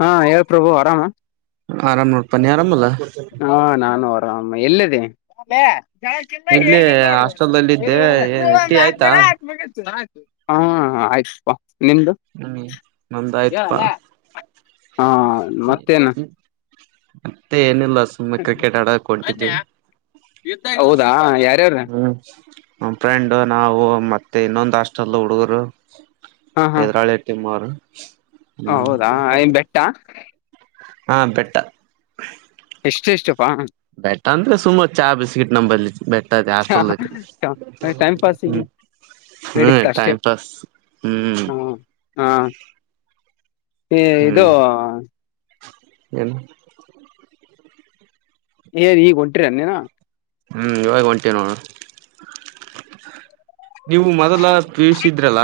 ಹಾ ಹೇಳ ಪ್ರಭು ಆರಾಮ. ಆರಾಮ್ ನೋಡ್ಪ ನಿ ಆರಾಮ ಅಲ್ಲ. ಹಾ ನಾನು ಆರಾಮ ಎಲ್ಲೆದಿ. ಅಭ್ಯ ಜ್ಯಾಳಕಿಂತ ಏ ಇಲ್ಲಿ ಇಲ್ ನೋಡು ಹಾಸ್ಟೆಲ್ಲ್ಲಿ ಪೆರಿ ಇದ್ದೆ ಹೊಡದ ಪು ಟೀ ಒಂದ್ ಆಯ್ತಾ ಹಾಕ್ತಾರ ಆಗ [unintelligible] ಹಾ ಆಯ್ತಪಾ. ನಿಮ್ದು ಹ್ಮ್ ನಮ್ದ ಏ ಆಯ್ತಪಾ ಅಲೆ ಹ ಮತ್ತೇನ. ಮತ್ತೆ ಏನಿಲ್ಲ ಸುಮ್ನೆ ಕ್ರಿಕೆಟ್ ಆಡಕ ಹೊಂಟಿದ್ವಿ ಹೌದಾ ಯಾರ್ಯಾರ ಹ್ಮ್. ನಮ್ಮ್ ಫ್ರೆಂಡ್ ನಾವು ಮತ್ತೆ ಇನ್ನೊಂದು ಹಾಸ್ಟೆಲ್ ಹುಡುಗುರು. ಎದರಾಳಿ ಟಿಮ್ ಅವ್ರು. ಹ ಹೌದಾ ನ್ ಬೆಟ್ಟ ಹ ಬೆೆಟ್ಟ ಎಷ್ಟ ಎಷ್ಟಪ್ಪಾ ಅಂದ್ರೆ ಸುಮತ್ ಚಹ ಬಿಸ್ಕಿಟ್ ನಂಬಲ್ಲಿ ಬೆಟ್ಟದೆ ಆಸ್ಲ್ ಟೈಮ್ ಹ್ಮ ಪಾಸಿಗೆ ಹ್ಮ್ ನಡೀತ ಅಷ್ಟೇ ಟೈಮ ಪಸ್ ಹ್ಮ್ ಹಾಂ ಇದು ಹ್ಮ್ ಏನು ಏ ಈಗ ಹೊಂಟ್ರ ಅನ್ನೇನಾ ಹ್ಮ್ ಇವಾಗ ಒಂಟಿ ನೋ ನೀವು ಮೊದಲ ಪೀಸಿದ್ರಲ್ಲ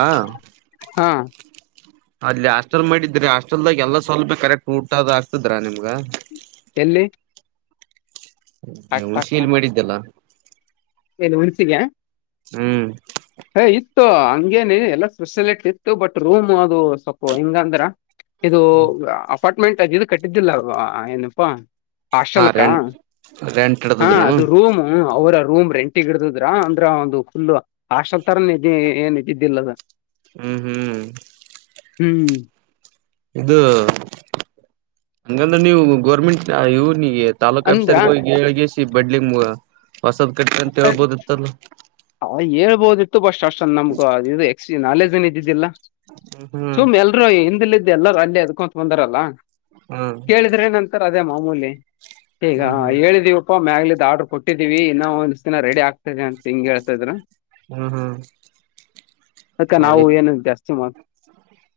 ಹಾ ಅಲ್ಲಿ ಹಾಸ್ಟೆಲ್ ಮಾಡಿದ್ರಿ ಹಾಸ್ಟೆಲ್ದಾಗ ಎಲ್ಲಾ ಸ್ವಲ್ಪ ಕರೆಕ್ಟ್ ಊಟದ ಆಗ್ತದ್ರಾ ನಿಮ್ಗ ಎಲ್ಲಿ ಉನ್ಷಿಯಲ್ಲಿ ಮಾಡಿದ್ದಲ್ಲ ಹೇಳನು ಹನ್ಸಿಗೆ [unintelligible] ಹ್ಮ್ ಏ ಇತ್ತು ಹಂಗೇನ ಎಲ್ಲಾ ಸ್ಪೆಸಿಲಿಟಿ ಇತ್ತು ಬಟ್ ರೂಮ್ ಅದು ಸೊಪ್ಪು ಹಿಂಗ ಅಂದ್ರ ಇದು ಅಪಾರ್ಟ್ಮೆಂಟ್ ಅ ಇದು ಕಟ್ಟಿದ್ದಿಲ್ಲವಾ ಏನಪ್ಪಾ ಹಾ ಹಾಸ್ಟೆಲ್ಕ್ಕಾ ರೆಂಟ್ ರೆಂಟ್ ಹಾ ಇಡ್ತದ್ರನು ಅದು ರೂಮ ಅವರ ರೂಮ್ ರೆಂಟಗಿಡತದ್ರ ಅಂದ್ರ ಒಂದು ಫುಲ್ ಹಾಸ್ಟೆಲ್ ತರ ಇದ ಏನ್ ಇದ ಇದಿದ್ದಿಲ್ಲದ ಹ್ಮ್ ಹ್ಮ್ ಹ್ಮ್ ಇದು ಹಂಗಂದ್ರೆ ನೀವು ಗೋರ್ಮೆಂಟ್ ಇವನಿಗೆ ತಾಲೂಕ್ ಅಂದ್ರ ಆಫೀಸರ್ ಗೆ ಹೋಗಿಳ್ಗಸ ಬಡ್ಲಿಗ್ಗ ಹೊಸದ ಕಟ್ಟ ಅಂತ ಅದ್- ಹೇಳ್ಬೋದಿತ್ತಲ್ಲ ಅವ ಬಟ್ ಹೇಳ್ಬೋದಿತ್ತು ಅಷ್ಟಂದ ನಮಗು ಇದು ಎ ನಾಲೆಜ್ ಏನ್ ಇದಿದ್ದಿಲ್ಲ ಹ್ಮ್ ಸುಮ್ ಎಲ್ರೂ ಹ ಎಲ್ಲರ ಅಲ್ಲಿ ಅದಕೊಂತ ಬಂದಾರಲ್ಲ ಹ್ಮ್ ಕೇಳಿದ್ರೆನಂತರ್ ಅದೇ ಮಾಮೂಲಿ ಹೇಗ ಹ್ಮ್ ಹ್ಮ್ ಹೇಳಿದಿವವಪ್ಪಾ ಮ್ಯಾಗಲಿದ್ದ ಆಡ್ರರು ಕೊಟ್ಟಿದ್ದೀವಿ ಇನ್ನ ಒಂದ ದಿನ ರೆಡಿ ಆಗ್ತದೆ ಅ ಹಿಂಗ ಹೇತ ಇದ್ರರು ಹ್ಮ್ ಹ್ಮ್ ಅದ್ಕ ಆ ರೀ ನಾವು ಏನು ಜಾಸ್ತಿ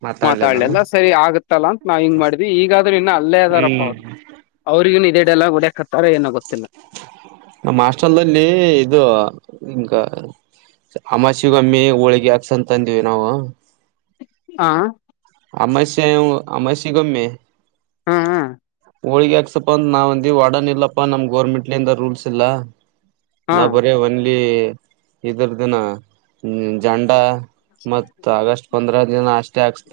ಮಾತಾಡ್ಲಿಲ್ಲಾನು ಮಾತಾಡ್ಲೆಲ್ಲ ಸರಿ ಆಗ ಇತ್ತಲ್ಲ ಅಂತ ನಾವ್ ಹಿಂಗ ಮಾಡ್ವಿ ಈಗಾದ್ರೆ ಇನ್ನ ಅಲ್ಲೇ ಅದಾರಕ್ಕ ಹ್ಮ್ ಅವರು ಅವ್ರಿಗೂ ಇದೇಡೆ ಎಲ್ಲ ಹೊಡಡೆಕತ್ತಾರೆ ನಮ್ಮ ಹಾಸ್ಟೆಲ್ ಇದು ಗ ಅಮಾವಸೆ ಗೊಮ್ಮಿ ಹೋಳಿಗೆಿ ಹಾಕ್ಸಂತಂದಿವವಿ ನಾವು ಹಾ ಅಮಾಸ್ಯ ಅಮಾಸ್ಯ ಗಮ್ಮೆ ಹಾ ಹಾ ಹೋಳಿ ಹಾಕ್ಸಪ್ಪ ಅಂದ ನಾವ್ಂದ ವಡನ್ ಇಲ್ಲಪ್ಪಾ ನಮ್ ಗೋರ್ಮೆಂಟ್ಲಿಂದ ರೂಲ್ಸ್ ಇಲ್ಲಾ ಹಾ ನಾವ ಬರೀ ಒನ್ಲ್ಲಿ ಇದರ್ ದಿನ ಜಾಂಡ ಮತ್ತ್ ಆಗಸ್ಟ್ ಒದ್ರ ದಿನ ಅಷ್ಟೇ ಆಕ್ಸ್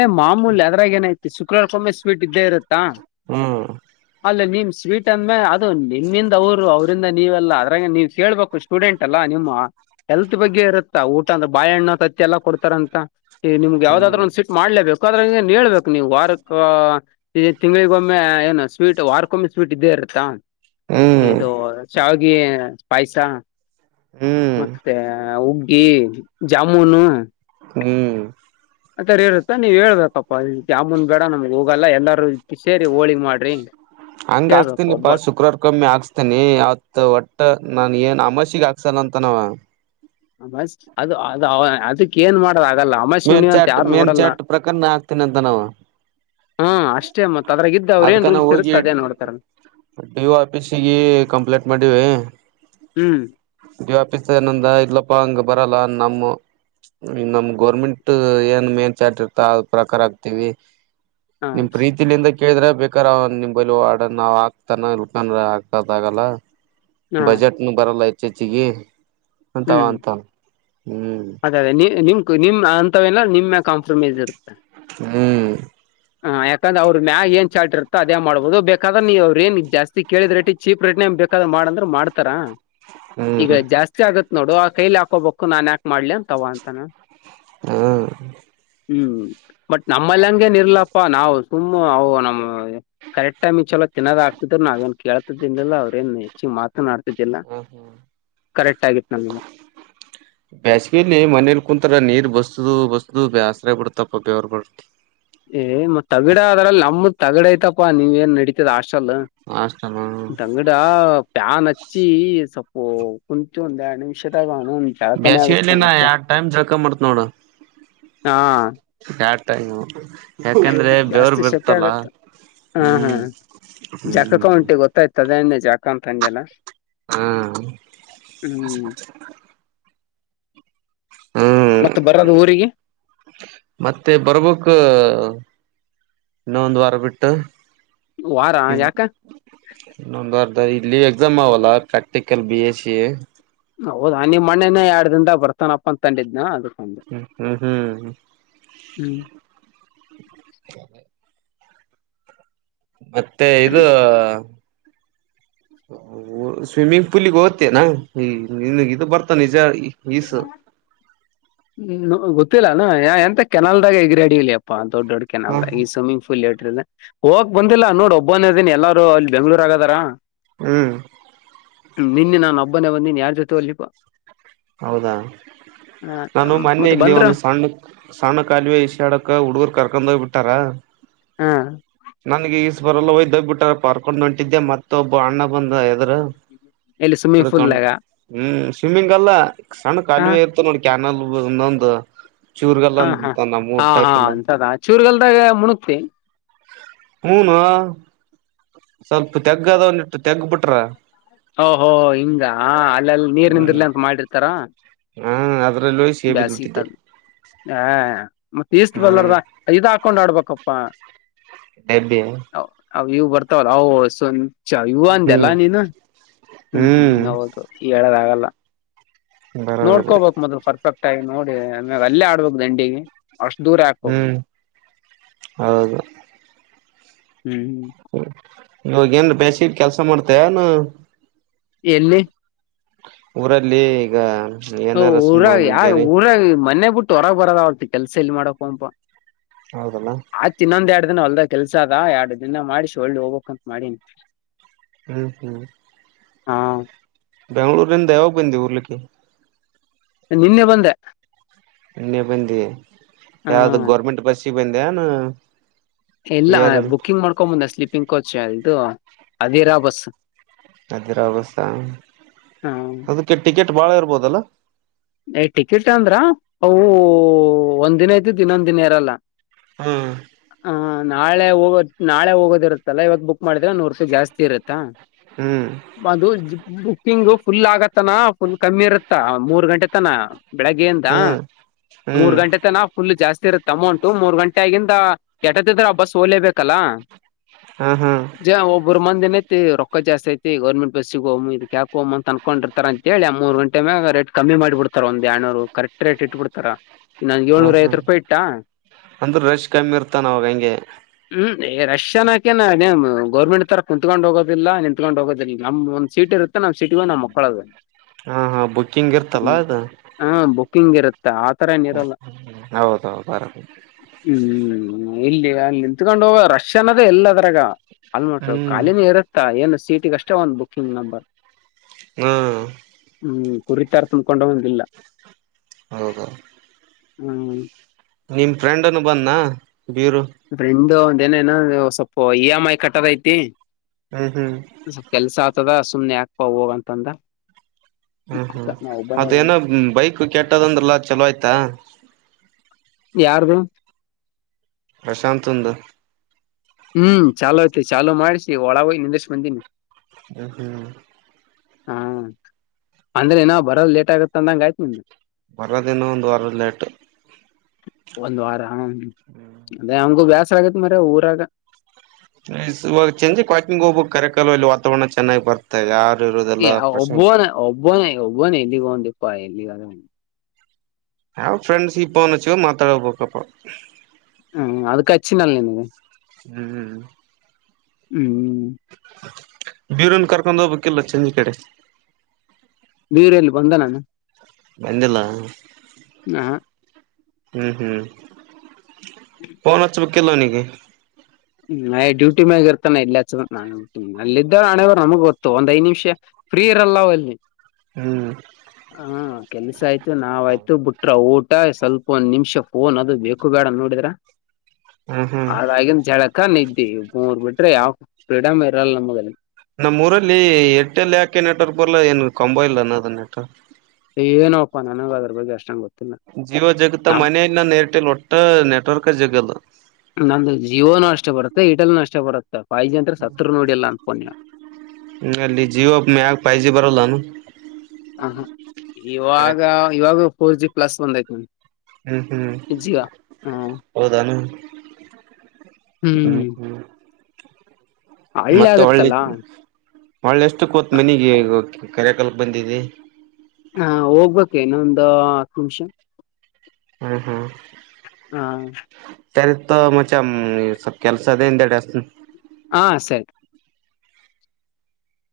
ಏ ಮಾಮೂಲಿ ಅದ್ರಾಗೇನೆ ಆ ಶುಕ್ರವಾರಕ್ಕೊಮ್ಮೆ ಸ್ವೀಟ್ ಇದ್ದೇ ಇರುತ್ತಾ ಹ್ಮ್ ಅಲ್ಲ ನಿನ್ ಸ್ವೀಟ್ ಅಂದ್ಮೇ ಅದು ನಿಮ್ಮಿಂದ ಅವರು ಅವ್ರಂದ ನೀವೆಲ್ಲ ಅದ್ರಾಗ ನೀವ್ ಕೇಳ್ಬೇಕು ಸ್ಟೂಡೆಂಟ್ ಅಲ್ಲಾ ನಿಮ್ಮ ಎಲ್ತ್ ಬಗ್ಗೆ ಇರುತ್ತೆ ಊಟ ಅಂದ್ರ ಬಾಣೆಣ್ಣ ತತ್ತಿಎಲ್ಲ ಕೊಡ್ತಾರ ಅಂತ ಈ ನಿಮ್ಗೆ ಹ್ಮ್ ಯಾವ್ದಾದ್ರು ಒಂದು ಸ್ವಿಟ್ ಮಾಡ್ಲೇಬೇಕು ಅ್ರ ದರೆ ಹೇಳ್ಬೇಕು ನೀವು ವಾರಕ್ಕ ತಿಂಗಳಿಗೊಮ್ಮೆ ಏನು ಸ್ವೀಟ್ ವಾರಕ್ಕೊಮ್ಮೆ ಸ್ವೀಟ್ ಇದೇ ಇರುತ್ತಾ ಹ್ಮ್ ಇದು ಶಾವಿಗೆ ಸ್ಪೈಸ ಹ್ಮ್ ಮತ್ತೆ ಹುಗ್ಗಿ ಜಾಮೂನು ಹ್ಮ್ ಆತರ ಇರುತ್ತ ನೀವ್ ಹೇಳ್ಬೇಕಪ್ಪಾ ಜಾಮೂನ್ ಬೇಡ ನಮ್ಗ್ ಹೋಗಲ್ಲ ಎಲ್ಲಾರೂ ಸೇರಿ ಹೋಳಿಗಿ ಮಾಡ್ರಿ ಹ [inaudible] ಹಂಗ ಹೇಳ್ಬೇಕು ಒಬ್ಬ ಹಾಕ್ತಿನಿಪಾ ಶುಕ್ರವಾರ್ ಕಮ್ಮಿ ಹಾಕ್ಸ್ತೀನಿ ಅವತ್ ಒಟ್ಟ ನಾನ್ ಏನ್ ಅಮಾಸಿಗೆ ಹಾಕ್ ಸ ಅಂತನವ. ಅದಕ್ಕ ಏನ್ ಮಾಡೋದು ಆಗಲ್ಲ ಅಮಸೆ ಮೇನ್ ಹುಣ್ಣಿಮೆ ಅಂತ ಚಾಟ್ ಯಾರು ಮೇನ್ ನೋಡಲ್ಲ. ಚಾಟ್ ಪ್ರಕಾರ ನಾ ಹಾಕ್ತೇನಿ ಅಂತ ನಾವ ಹು ಅಷ್ಟೇ ಮತ್ ಅದ್ರಾಗಿದ್ದ ಅವ್ರ ಏನ್ ರೂಲ್ಸ್ ಇರುತ್ತೆ ಅದೇ ನೋಡ್ತಾರ. ಡಿಒ ಆಫೀಸಿಗಿ ಕಂಪ್ಲೇಂಟ್ ಮಾಡೀವಿ. ಹ್ಮ್ ಡಿ ಆಫೀಸ್ ಏನಂದಾ ಇಲ್ಲಪ್ಪಾ ಅಂಗ ಬರಲ್ಲ ನಮ್ಮು ನಮ್ಮ. ಗೋರ್ಮೆಂಟ್ ಏನ್ ಮೇನ್ ಚಾಟ್ ಇರ್ತ ಅ ಪ್ರಕಾರ ಆಗ್ತೀವಿ ಹ ನಿಮ್ಮ್ ಪ್ರೀತಿಯಿಂದ ಕೇಳಿದ್ರಾ ಬೇಕಾರ ಅವ ನಿಮ್ ಬಲಿ ವಾರ್ಡ್ನಾ ಅವಾ ಹಾಕ್ತನಾ ಇಲ್ಲ [unintelligible] ಆಕದ ಆಗಲ್ಲ. ಹ ಬಜೆಟ್ನು ಬರಲ್ಲ ಹೆಚ್ಚ್ ಹೆಚ್ಚಿಗಿ ಹ್ಮ್ ಅದೇ ಅದೇ ನೀ ನಿಮ್. ನಿಮ್ ಅಂತವೆಲ್ಲ ನಿಮ್ಮ್ ಕಾಂಪ್ರಮೈಸ್ ಇರುತ್ತೆ. ಹ್ಮ್ ಹ ಯಾಕಂದ್ರ ಅವ್ರ ಮ್ಯಾಗ ಏ ಚಾಟ್ ಇರತ್ತ ಅದೇ ಮಾಡಬಹದು ಬೇಕಾದ್ರ ನೀ ಅವ್ರ ಏನ್ ಜಾಸ್ತಿ ಕೇಳಿದ್ರರಟ್ಟ ಚೀಪ್ ರೆಟ್ನೆ ಬೇಕಾದ್ರ ಮಾಡಅಂದ್ರೆ ಮಾಡ್ತಾರ. ಹ್ಮ ಇಗತ್ ನೋಡು ಆ ಕೈಲಿ ಹಾಕೋಬೇಕು ನಾನ್ ಯಾಕ್ ಮಾಡ್ಲಿ ಅಂತ ಅವ ಅಂತಾನ. ಹಾ ಹ್ಮ್ ಬಟ್ ನಮ್ಮಲ್ ಅಂಗೇ ಇರ್ಲಪ್ಪಾ ನಾವು ಸುಮ್ ಅವು ನಮ್ಮ್ ಕರೆಕ್ಟ್ ಟೈಮ್ ಚಲೋ. ತಿನ್ನೋದ ಆಗ್ತಿದ್ರು ನಾವೇಏನ್ ಕೇಳ್ತಿದ್ದನ್ಲಿಲ್ಲ ಅವ್ರೇನ್ ಹೆಚ್ಚಿಗೆ ಮಾತನಾಡ್ತಿದ್ದಿಲ್ಲ. ಕರೆಕ್ಟ್ ಆಗಿತ್ ನಮ್ಗ ಬೇಸಿಗೆಯಲ್ಲಿ ಮನೇಲಿ ಕುಂತರ ನೀರ್ ಬಸ್ ಬ ಬಸ್ದು ಬ್ಯಾಸ್ರ ಬಿಡತಪ್ಪ ಬೆವ್ರ ಏ ಮತಗಡ ಅದ್ರಲ್ ನಮ್ಮುದ್ ತಗಡ ಐತಪ್ಪ ನೀವ ಏನ್ ನಡಿತತದ ಅಷ್ಟ್ ಅಷ್ಟಣ ತಗಡ ಪ್ಯಾನ್ ಹಚ್ಚಿ ಸ ಓ ಕುಂತು ಒಂದ್ ಎರಡ ನಿಮಿಷದಾಗ. ಜಳಕನೇ ಆಗುತ್ತ ಬೇಸಿಗೆಲ್ಲಿ ನಾನ ಮತ್ತೆ ಎಡ್ ಟೈಮ್ ಜಳಕಾ ಮಾಡತ್ನ್ ನೋಡು ಹಾ ಎರ್ [unintelligible] ಯಾಕಂದ್ರೆ ಬೇವರು ಬರ್ತಲ್ಲ. ಹ್ಮ ಹ್ಮ್ ಹ್ಮ್ ಜಕಕೆ ಉಂಟಿ ಗೊತ್ತಾಯ್ತ ಅದೆಂದ ಜಳಕ ಅಂತ ಅಂದೆಲ್ಲ. ಹ್ಮ್ ಹ್ಮ್ ಹ್ಮ್ ಮತ್ತ ಬರೋದು ಊರಿಗೆ ಮತ್ತೆ ಬರ್ಬೇಕು. ಇನ್ನ ಒಂದು ವಾರ ಬಿಟ್ಟು. ವಾರಾ ಯಾಕ. ಇನ್ನೊಂದ್ ವಾರದ ಇಲ್ಲಿ ಎಕ್ಸಾಮ್ ಆವಲ್ಲ ಪ್ರಾಕ್ಟಿಕಲ್ ಬಿ ಎಸ್ ಸಿ ಎ. ಹೌದಾ ನಿಮ್ಮ ಮಣ್ಣೇನೇ ಎರಡ್ ದಿಂದಾಗ ಬರ್ತಾನಪ್ಪ ಅಂತ ತಂದಿದ್ದ್ನ ಅದು. ಹ್ಮ್ ಹ್ಮ್ ಹ್ಮ್ ಹ್ಮ ಹ್ಮ್ ಮತ್ತೆ ಇದು. ಸ್ವಿಮ್ಮಿಂಗ್ ಪೂಲಿಗೆ ಹೊತೇನಾ ಈ ನಿನಗ ಇದು ಬರ್ತಾನೆ ನಿಜ ಈ ಹ್ಮ ಗೊತ್ತಿಲ್ಲಾನು ಎಂತ ಕೆನಾಲ್ದಾಗ ಹೆಗರಡಿ ಎಲ್ಲೆಪ್ಪ. ದೊಡ್ಡ ದೊಡ್ಡ ಹ ಕೆನಲ್ಲದಾಗ ಈ ಸ್ವಿಮಂಗ್ ಪುಲ್ ಯಡ್ ಹೋಗಕ್ ಬಂದಿಲ್ಲ ನೋಡು ಒಬ್ಬನ ಇದಿನಿ ಎಲ್ಲಾರು ಅಲ್ಲಿ ಬೆಂಗ್ಳೂರ್ ದಗಾ ಅದರಾ. ಹ್ಮ್ ನಿನ್ನೆ ನಾನು ಒಬ್ಬನೇ ಬಂದಿನಿ ಯಾರ ಜೊತೆ ಹೋಗ್ಲಿಪಾ. ಹೌದಾ ನಾನು ಮೊನ್ನೆ ಮತ್ತ ಇಲ್ಲಿ ಬಂದ್ರ ಒಂದು ಸಣ್ಣ ಸಣ್ಣ ಕಾಲವೆ ಇಶಾಡಕ್ ಹುಡುಗರು ಕರಕೊಂಡೊಗಿ ಬಿಟಾರ. ಹ.. ನನಗೆ ಈಜ ಬರಲ್ಲ ಹೋಗಿ ದಬಿಟಾರಪ್ಪ ಹರಕೊಂಡ ಒಂಟಿದ್ದೇ ಮತ್ತ ಒಬ್ಬ ಅಣ್ಣಬಂದ ಎಬ್ [unintelligible] ದ್ರ ಎಲ್ಲಿ ಸ್ವಿಮ್ಮಿಂಗ್ ತಿಳ್ಕೊಂಡ ಪೂಲ್ದಾಗ ಹ್ಮ. ಸ್ವಿಮ್ಮಿಂಗ್ ಅಲ್ಲ ಸಣ್ಣ ಹ ಕಾಲುವೆ ಇತ್ತ ನೋಡ ಕ್ಯಾನಲದ ಇನೋಂದ. ಹ ಹ ಹಾ ಹಾ ಅಂತದಾ ಚೂರಗಲ್ದಾಗ ಮುಣಗ್ತೀ. ಹೂನೋ ಸ್ವಲ್ಪ ತೆಗ್ಗದ ವಂದಿಟ್ಟು ತೆಗ್ಗ ಬಿಟ್ರ. ಓಹೋ ಹಿಂಗ ಆ ಅಲ್ಲೆಲ್ಲಿ ನೀರ್ ಹ್ಮ್ ನಿಂದರ್ಲೆಂತ್ತ ಅಂತ ಮಾಡಿರ್ತಾರ ಹಾ ಅದ್ರಲ್ಲಿ ಹೋಗಿ ಸೇಬಿದ್ ಬಸಿ ಬಿಟ್ಟಿದ್ದೆ ಕಾಲ ಹಾ [inaudible] ಮತ್ತ ಈಸ್ಟ್ ಹ್ಮ್ ಬಲ್ಲಾರದ ಐದ ಹಾಕೊಂಡ್ ಆಡ್ಬಬೇಕಪ್ಪಾ ಡೆಬ್ಬಿ ಅವ ಇವ ಬರ್ತಾವಲ್ಲ ಅವ ಸ್ವಚ ಇವು ಹ್ಮ್ ಅಂದ್ಯಲ್ಲಾ ನೀನು ಹೂ ಹೂ ಹ್ಮ್ ಹೌದ ಹೇಳದ ಆಗಲ್ಲ ಬರೋಬರಿ ನೋಡ್ಕೋಬಕ್ ಮೊದ್ಲು ಪರ್ಫೆಕ್ಟ್ ಆಗಿ ನೋಡಿ ಆಮೇಲೆ ಅಲ್ಲೇ ಆಡ್ಬುಕ ದಂಡಿಗೆ ಅಷ್ಟ ದೂರ ಯಾಕ್ ಹೋಗ್ಬೇಕು ಹ್ಮ್ ಹೌದು ಹೂ ಇವಾಗೇಏನ್ ಬೇಸಿಗಿ ಕೆಲಸ ಮಾಡ್ತೇಯಾನ ಎಲ್ಲಿ ಊರಲ್ಲಿ ಈಗ ಹ ಏನಾರ ಸುಮ್ಮ ಊರಾಗ ಯಾ ಮುಂಜಾನೆ ಊರಾಗ ಮನೇ ಬಿಟ್ಟು ಹೊರಾಗ ಬರದ ಅರದ ಆಗವಲ್ತ ಕೆಲ್ಸ ಎಲ್ಲಿ ಮಾಡಕ ಅಂತ್ತ ಹೌದಲ್ಲಾ ಇಟ್ ದಿನ ಹೊಲ್ದ ಕೆಲ್ಸ ಅದ ಎರಡ್ ದಿನ ಮಾಡಿ ಹೊಳ್ ಹೋಗ್ಕ್ ಅಂತ ಮಾಡಿಿನಿ ಹೂ ಹೂ [inaudible] ಹಾ ಬೆಂಗಳೂರ ರಿಂದ ಯಾವಾಗ ಬಂದ್ದಿ ಉರ್ಲಿಕ್ಕೆ ನಿನ್ನೆ ಬಂದೆ ಇನ್ನೆ ಬಂದಿ ಹ ಯಾವ್ದ ಗೊರ್ಮೆಂಟ್ ಬಸ್ಸಿಗೆ ಬಂದೇನ ಇಲ್ಲ ಬುಕಿಂಗ್ ಮಾಡ್ಕೊಂಬಂದೆ ಸ್ಲೀಪಿಂಗ್ ಕೋಚ್ ಇದು ಅದ್ದಿರಾ ಬಸ್ ಅದಿರಾ ಬಸ್ ಹ ಅದಕ್ಕೆ ಟಿಕೆಟ್ ಬಾಳ ಇರ್ಬೋದಲ್ಲ ಏ ಟಿಕೆಟ್ ಅಂದ್ರ ಅವು ಒಂದ ದಿನ ಇದ್ದಿದ ಇನೊಂದ್ ದಿನ ಇರಲ್ಲ ಹ ಹ ನಾಳೆ ಹೋಗದ ನಾಳೆ ಹೋಗೋದಿರತ್ತಲ್ಲ ಇವತ ಬುಕ್ ಮಾಡಿದ್ರೆ ನೂರು ರೂಪಾಯಿ ಜಾಸ್ತಿ ಇರುತ್ತಾ ಹ್ಮ್ ಒಂದು [inaudible] ಬುಕ್ಕಿಂಗು ಫುಲ್ ಆಗತ್ತನ ಫುಲ್ ಕಮ್ಮಿ ಇರತ್ತ ಮೂರ್ ಗಂಟೆ ತನ ಬೆಳಗ್ಗೆ ಇಂದ ಹ್ಮ್ ಮೂರ್ ಹ್ಮ್ ಗಂಟೆತನ ಫುಲ್ ಜಾಸ್ತಿ ಅಮೌಂಟು ಮೂರ್ ಗಂಟೆ ಆಗಿಂದ ಎಟತಿದ್ರು ಆ ಬಸ್ ಓಲೇಬೇಕಲ್ಲ ಹಾ ಹಾ ಜ ಒಬ್ರಮಂದಿ ನಿತ್ತ ರೊಕ್ಕ ಜಾಸ್ತಿಐತಿ ಗರ್ಮೆಂಟ್ ಬಸ್ಗಿ ಹೊಗಮ್ ಇದ ಹೋಗಮ್ಮ ಅಂತ್ತ ಅಂನಕೊಂಡಿರ್ತಾರ ಅಂತ ಹೇಳಿ ಆ ಮೂರು ಗಂಟೆ ಮಾಗ ರೇಟ್ ಕಮ್ಮಿ ಮಾಡಿಬಡ್ತ ಒಂದ್ಯಯಾಡ ನೂರ ಕರೆಕ್ಟ್ ರೇಟ್ ಇಟ್ಬಿಡ್ತಾರ ನಂಗೆ ಹಾ ಏಳ್ನೂರ ಹಾ ಐವತ್ ರೂಪಾಯಿ ಇಟ್ಟಾ ಅಂದ್ರ ರಶ್ ಕಮ್ಮಿ ಇರ್ತಾನ ಅವಾಗ ಹಂಗೆ ಹೂ ಏ ರಶ್ಯನ್ನಾಕ ಎನ ಅದೇನ ಗೊರ್ಮೆಂಟ್ ತರ ಕುಂತ್ಕೊಂಡ್ ಹೋಗೋದಿಲ್ಲ ನಿಂತ್ಕೊಂಡ್ ಹೋಗೋದಿಲ್ಲ ನಮ್ ಒಂದ ಸೀಟ್ ಇರುತ್ತೆ ನಮ್ಮಸಿಟಿಗೊಗಿ ನಾವು ಮಲ್ಕೊಲೋಡು ಹಾ ಹಾ ಬುಕ್ಕಿಂಗ್ ಇರ್ತಲ್ಲಾ ಅದ ಹಾ ಬುಕ್ಕಿಂಗ್ ಇರತ್ತ್ ಆತರ ಏನ ಇರಲ್ಲ ಹೌದೌದು ಬರ ಹೂ ಎಲ್ಲಿ ಅಲ್ಲಿ ನಿಂತ್ಕೊಂಡ ಹೋಗದ ರಷ್ಯನ್ದೇ ಇಲ್ಲ ಅದ್ರಾಗ ಆಲ್ಮೋಸ್ಟ್ ಹ್ಮ್ ಖಾಲಿನ ಇರುತ್ತ ಏನ್ ಸೀಟಿಗಷ್ಟೇ ಒಂದು ಬುಕ್ಕಿಂಗ್ ನಂಬರ್ ಹಾ ಹೂ ಕುರಿತಾರ ತುಂಬ್ಕೊಂಡು ಹೌದ ಹೂ ನಿಮ್ ಫ್ರೆಂಡನು ಬಂದ್ ನ ಅಂದ್ರೆ ಇಂದು ಅವಂದು ಏನ ಏನ ಸ್ವಲ್ಪ ಇ ಎಮ್ ಐ ಕಟ್ಟದ ಐತಿ ಹ್ಮ್ ಹ್ಮ್ ಸ ಸ್ವಲ್ಪ ಕೆಲಸಾಗ್ತದ ಸುಮಮ್ಮನೆ ಆಾಕ್ಪ ಹೋಗಂತಂದ ಹ ಹಾ ನಾ ಒಬ್ಬನೇ ಅದೇಏನ ಬಂದ್ ಬೈಕ್ ಕೆಟ್ಟದಂದ್ರಲ್ಲ ಚಲೋ ಆಯ್ತಾ ಯಾರ್ದು ಪ್ರಶಾಂತಂದು ಹ್ಮ ಚಾಲೋ ಅತ ಚಾಲು ಮಾಡಸಿ ಒಳಗೆ ಹೋಗಿ ನಿಂದಶ ಬಂದಿನೀ. [unintelligible] ಹ್ಮ ಅಂದ್ರ ಇನ್ನ ಬರದ ಲೇಟ್ ಆಗತ್ತ ಅಂದಂಗ ಆಯ್ತ ನಿಮ್ದ ಬರೋದ ಇನ್ನು ಒಂದ ವಾರ ಲೇಟ್. ಒಂದ್ ವಾರ ಹ ಅದೇ ಅವಂಗೂ ಬ್ಯಾಸ್ರ ಆಗತ್ ಮಾರಾಯ ಊರಾಗ. ಸ್ವ ಸಂಜೀಕ ವಾಕಿಂಗ್ ಹೋಗ್ಬೇಕ ಕರೆಕಾಲಲು ಅಲ್ಲಿ ವಾತಾವರಣ ಚೆನ್ನಾಗ ಬರ್ತ ಯಾರ ಯಾ ಒಬ್ಬೊನ ಒಬ್ಬೊನ ಒಬ್ಬನ ಎಲ್ಲಿಗ ಇಪ್ಪ ಎಲ್ಲಿಗ ಯಾವ್ ಫ್ರೆಂಡ್ಸ್ಗ ಫೋನ್ ಹಚ್ಚಿಗೋದ ಮಾತಾಡಬೇಕಪ್ಪ. ಹ್ಮ ಅದಕ್ಕಚ್ಚಿನಲ್ಲ ನಿನಗ ಹ್ಮ ಹ್ಮ. ಹ್ಮ. ಬ್ಯೂರನ್ ಕರ್ಕೊಂಡ ಹೋಗಬೇಕ ಇಲ್ಲ ಸಂಜಿ ಕಡೆ ಬೀರ ಎಲ್ಲಿ ಬಂದನ. ಬಂದಿಲ್ಲ. ಹ ಹ್ಮ ಹ್ಮ ಫೋನ್ ಹಚ್ಬೇಕಿಲ್ಲ ಅವನಿಗ ಎ ಡ್ಯೂಟಿ ಮ್ಯಾಗ ಇರ್ತಾನ ಎಲ್ಲ ಹಚ್ಬೇಕ ನಾನ ಅಲ್ಲಿದ್ದ ಹಣೆವರ ನಮ್ಗ ಗೋತ್ತು ಒಂದ್ ಐದ ನಿಷ ಫ್ರೀ ಇರಲ್ಲ ಅವಲ್ಲಿ ಹ್ಮ್ ಹ ಕೆಲ್ಸ ಆಯ್ತು ನಾವಾಯ್ತು ಬಿಟ್ರ ಊಟ ಸ್ವಲ್ಪ ಒಂದ ನಿಮಿಷ ಫೋನ್ ಅದ ಬೇಕು ಬೇಡ ನೋಡಿದ್ರ ಹ್ಮ್ ಹ್ಮ್ ಆದಾಗಿನ್ ಜಳ ಕ ನಿದ್ದಿ ಮುರ ಬಿಟ್ರ ಯಾವ ಫ್ರೀಡಂ ಇರಲ್ಲ ನಮಗ ನಮ್ಮ ಊರಲ್ಲಿ ಏರ್ಟೆಲ್ ಯಾಕೆ ನೆಟ್ವರ್ಕ್ ಬರ್ಲ್ಲ ಏನ ಕಂಬೋ ಇಲ್ಲ ಏನ ಅದ ನೆಟ್ವರ್ಕ್ ಏನೋಪ್ಪಾ ನನಗ ಅದ್ರ ಬಗ್ಗೆ ಅಷ್ಟ ಗ ಜಿಯೋ ಜಗತ್ತ ಮನೇಲಿ ನನ್ ಏರ್ಟೆಲ್ ಒಟ್ಟ ನೆಟ್ವರ್ಕ್ ಜಗಲ್ಲ. ನಂದ ಜಿಯೋಣ ಏರ್ಟೆಲ್ನು ಅಷ್ಟೇ ಬರೋದು. ಫೈಜಿ ಅಂತ್ರ ಸತ್ರು ನೋಡಿಲ್ಲ ನ ಫೋನ್ ನ್ಯಾ ಹ್ಮ್ ಅಲ್ಲಿ ಜಿಯೋ ಮ್ಯಾಗ ಫೈ ಜಿ ಬರಲ್ಲಾನು ಇವಾಗ ಇವಾಗ ಫೋರ್ ಜಿ ಪ್ಲಸ್ ಬಂದತ ನ ಹ್ಮ ಹ್ಮ ಹ್ಮ್ ಹೌದನ. ಹ್ಮ ಹ್ಮ್ ಹ್ಮ. ಹಳ್ಳೆ ಮತ್ತು ವಳ್ಳಿ ಆಗತ್ತಲ್ಲಾ ಹೊಳ್ಳಿ ಎಷ್ಟ ಕೋತ್ ಮನೀಗಿ ಈಗ ಕರೆ ಕಲ್ಕ ಬಂದಿದಿ. ದ ಕಮಷ ಹ್ಮ ಹ್ಮ. ತಲ್ ತೊ ಮಚ್ಚಾ ಸ್ವಲ್ಪ ಕೆಲಸದ ಹಿಂದಗಡೆ ಹಚ್ಚತ್ತನ. ಹ ಸರಿ.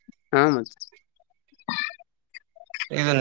ಹ [unintelligible]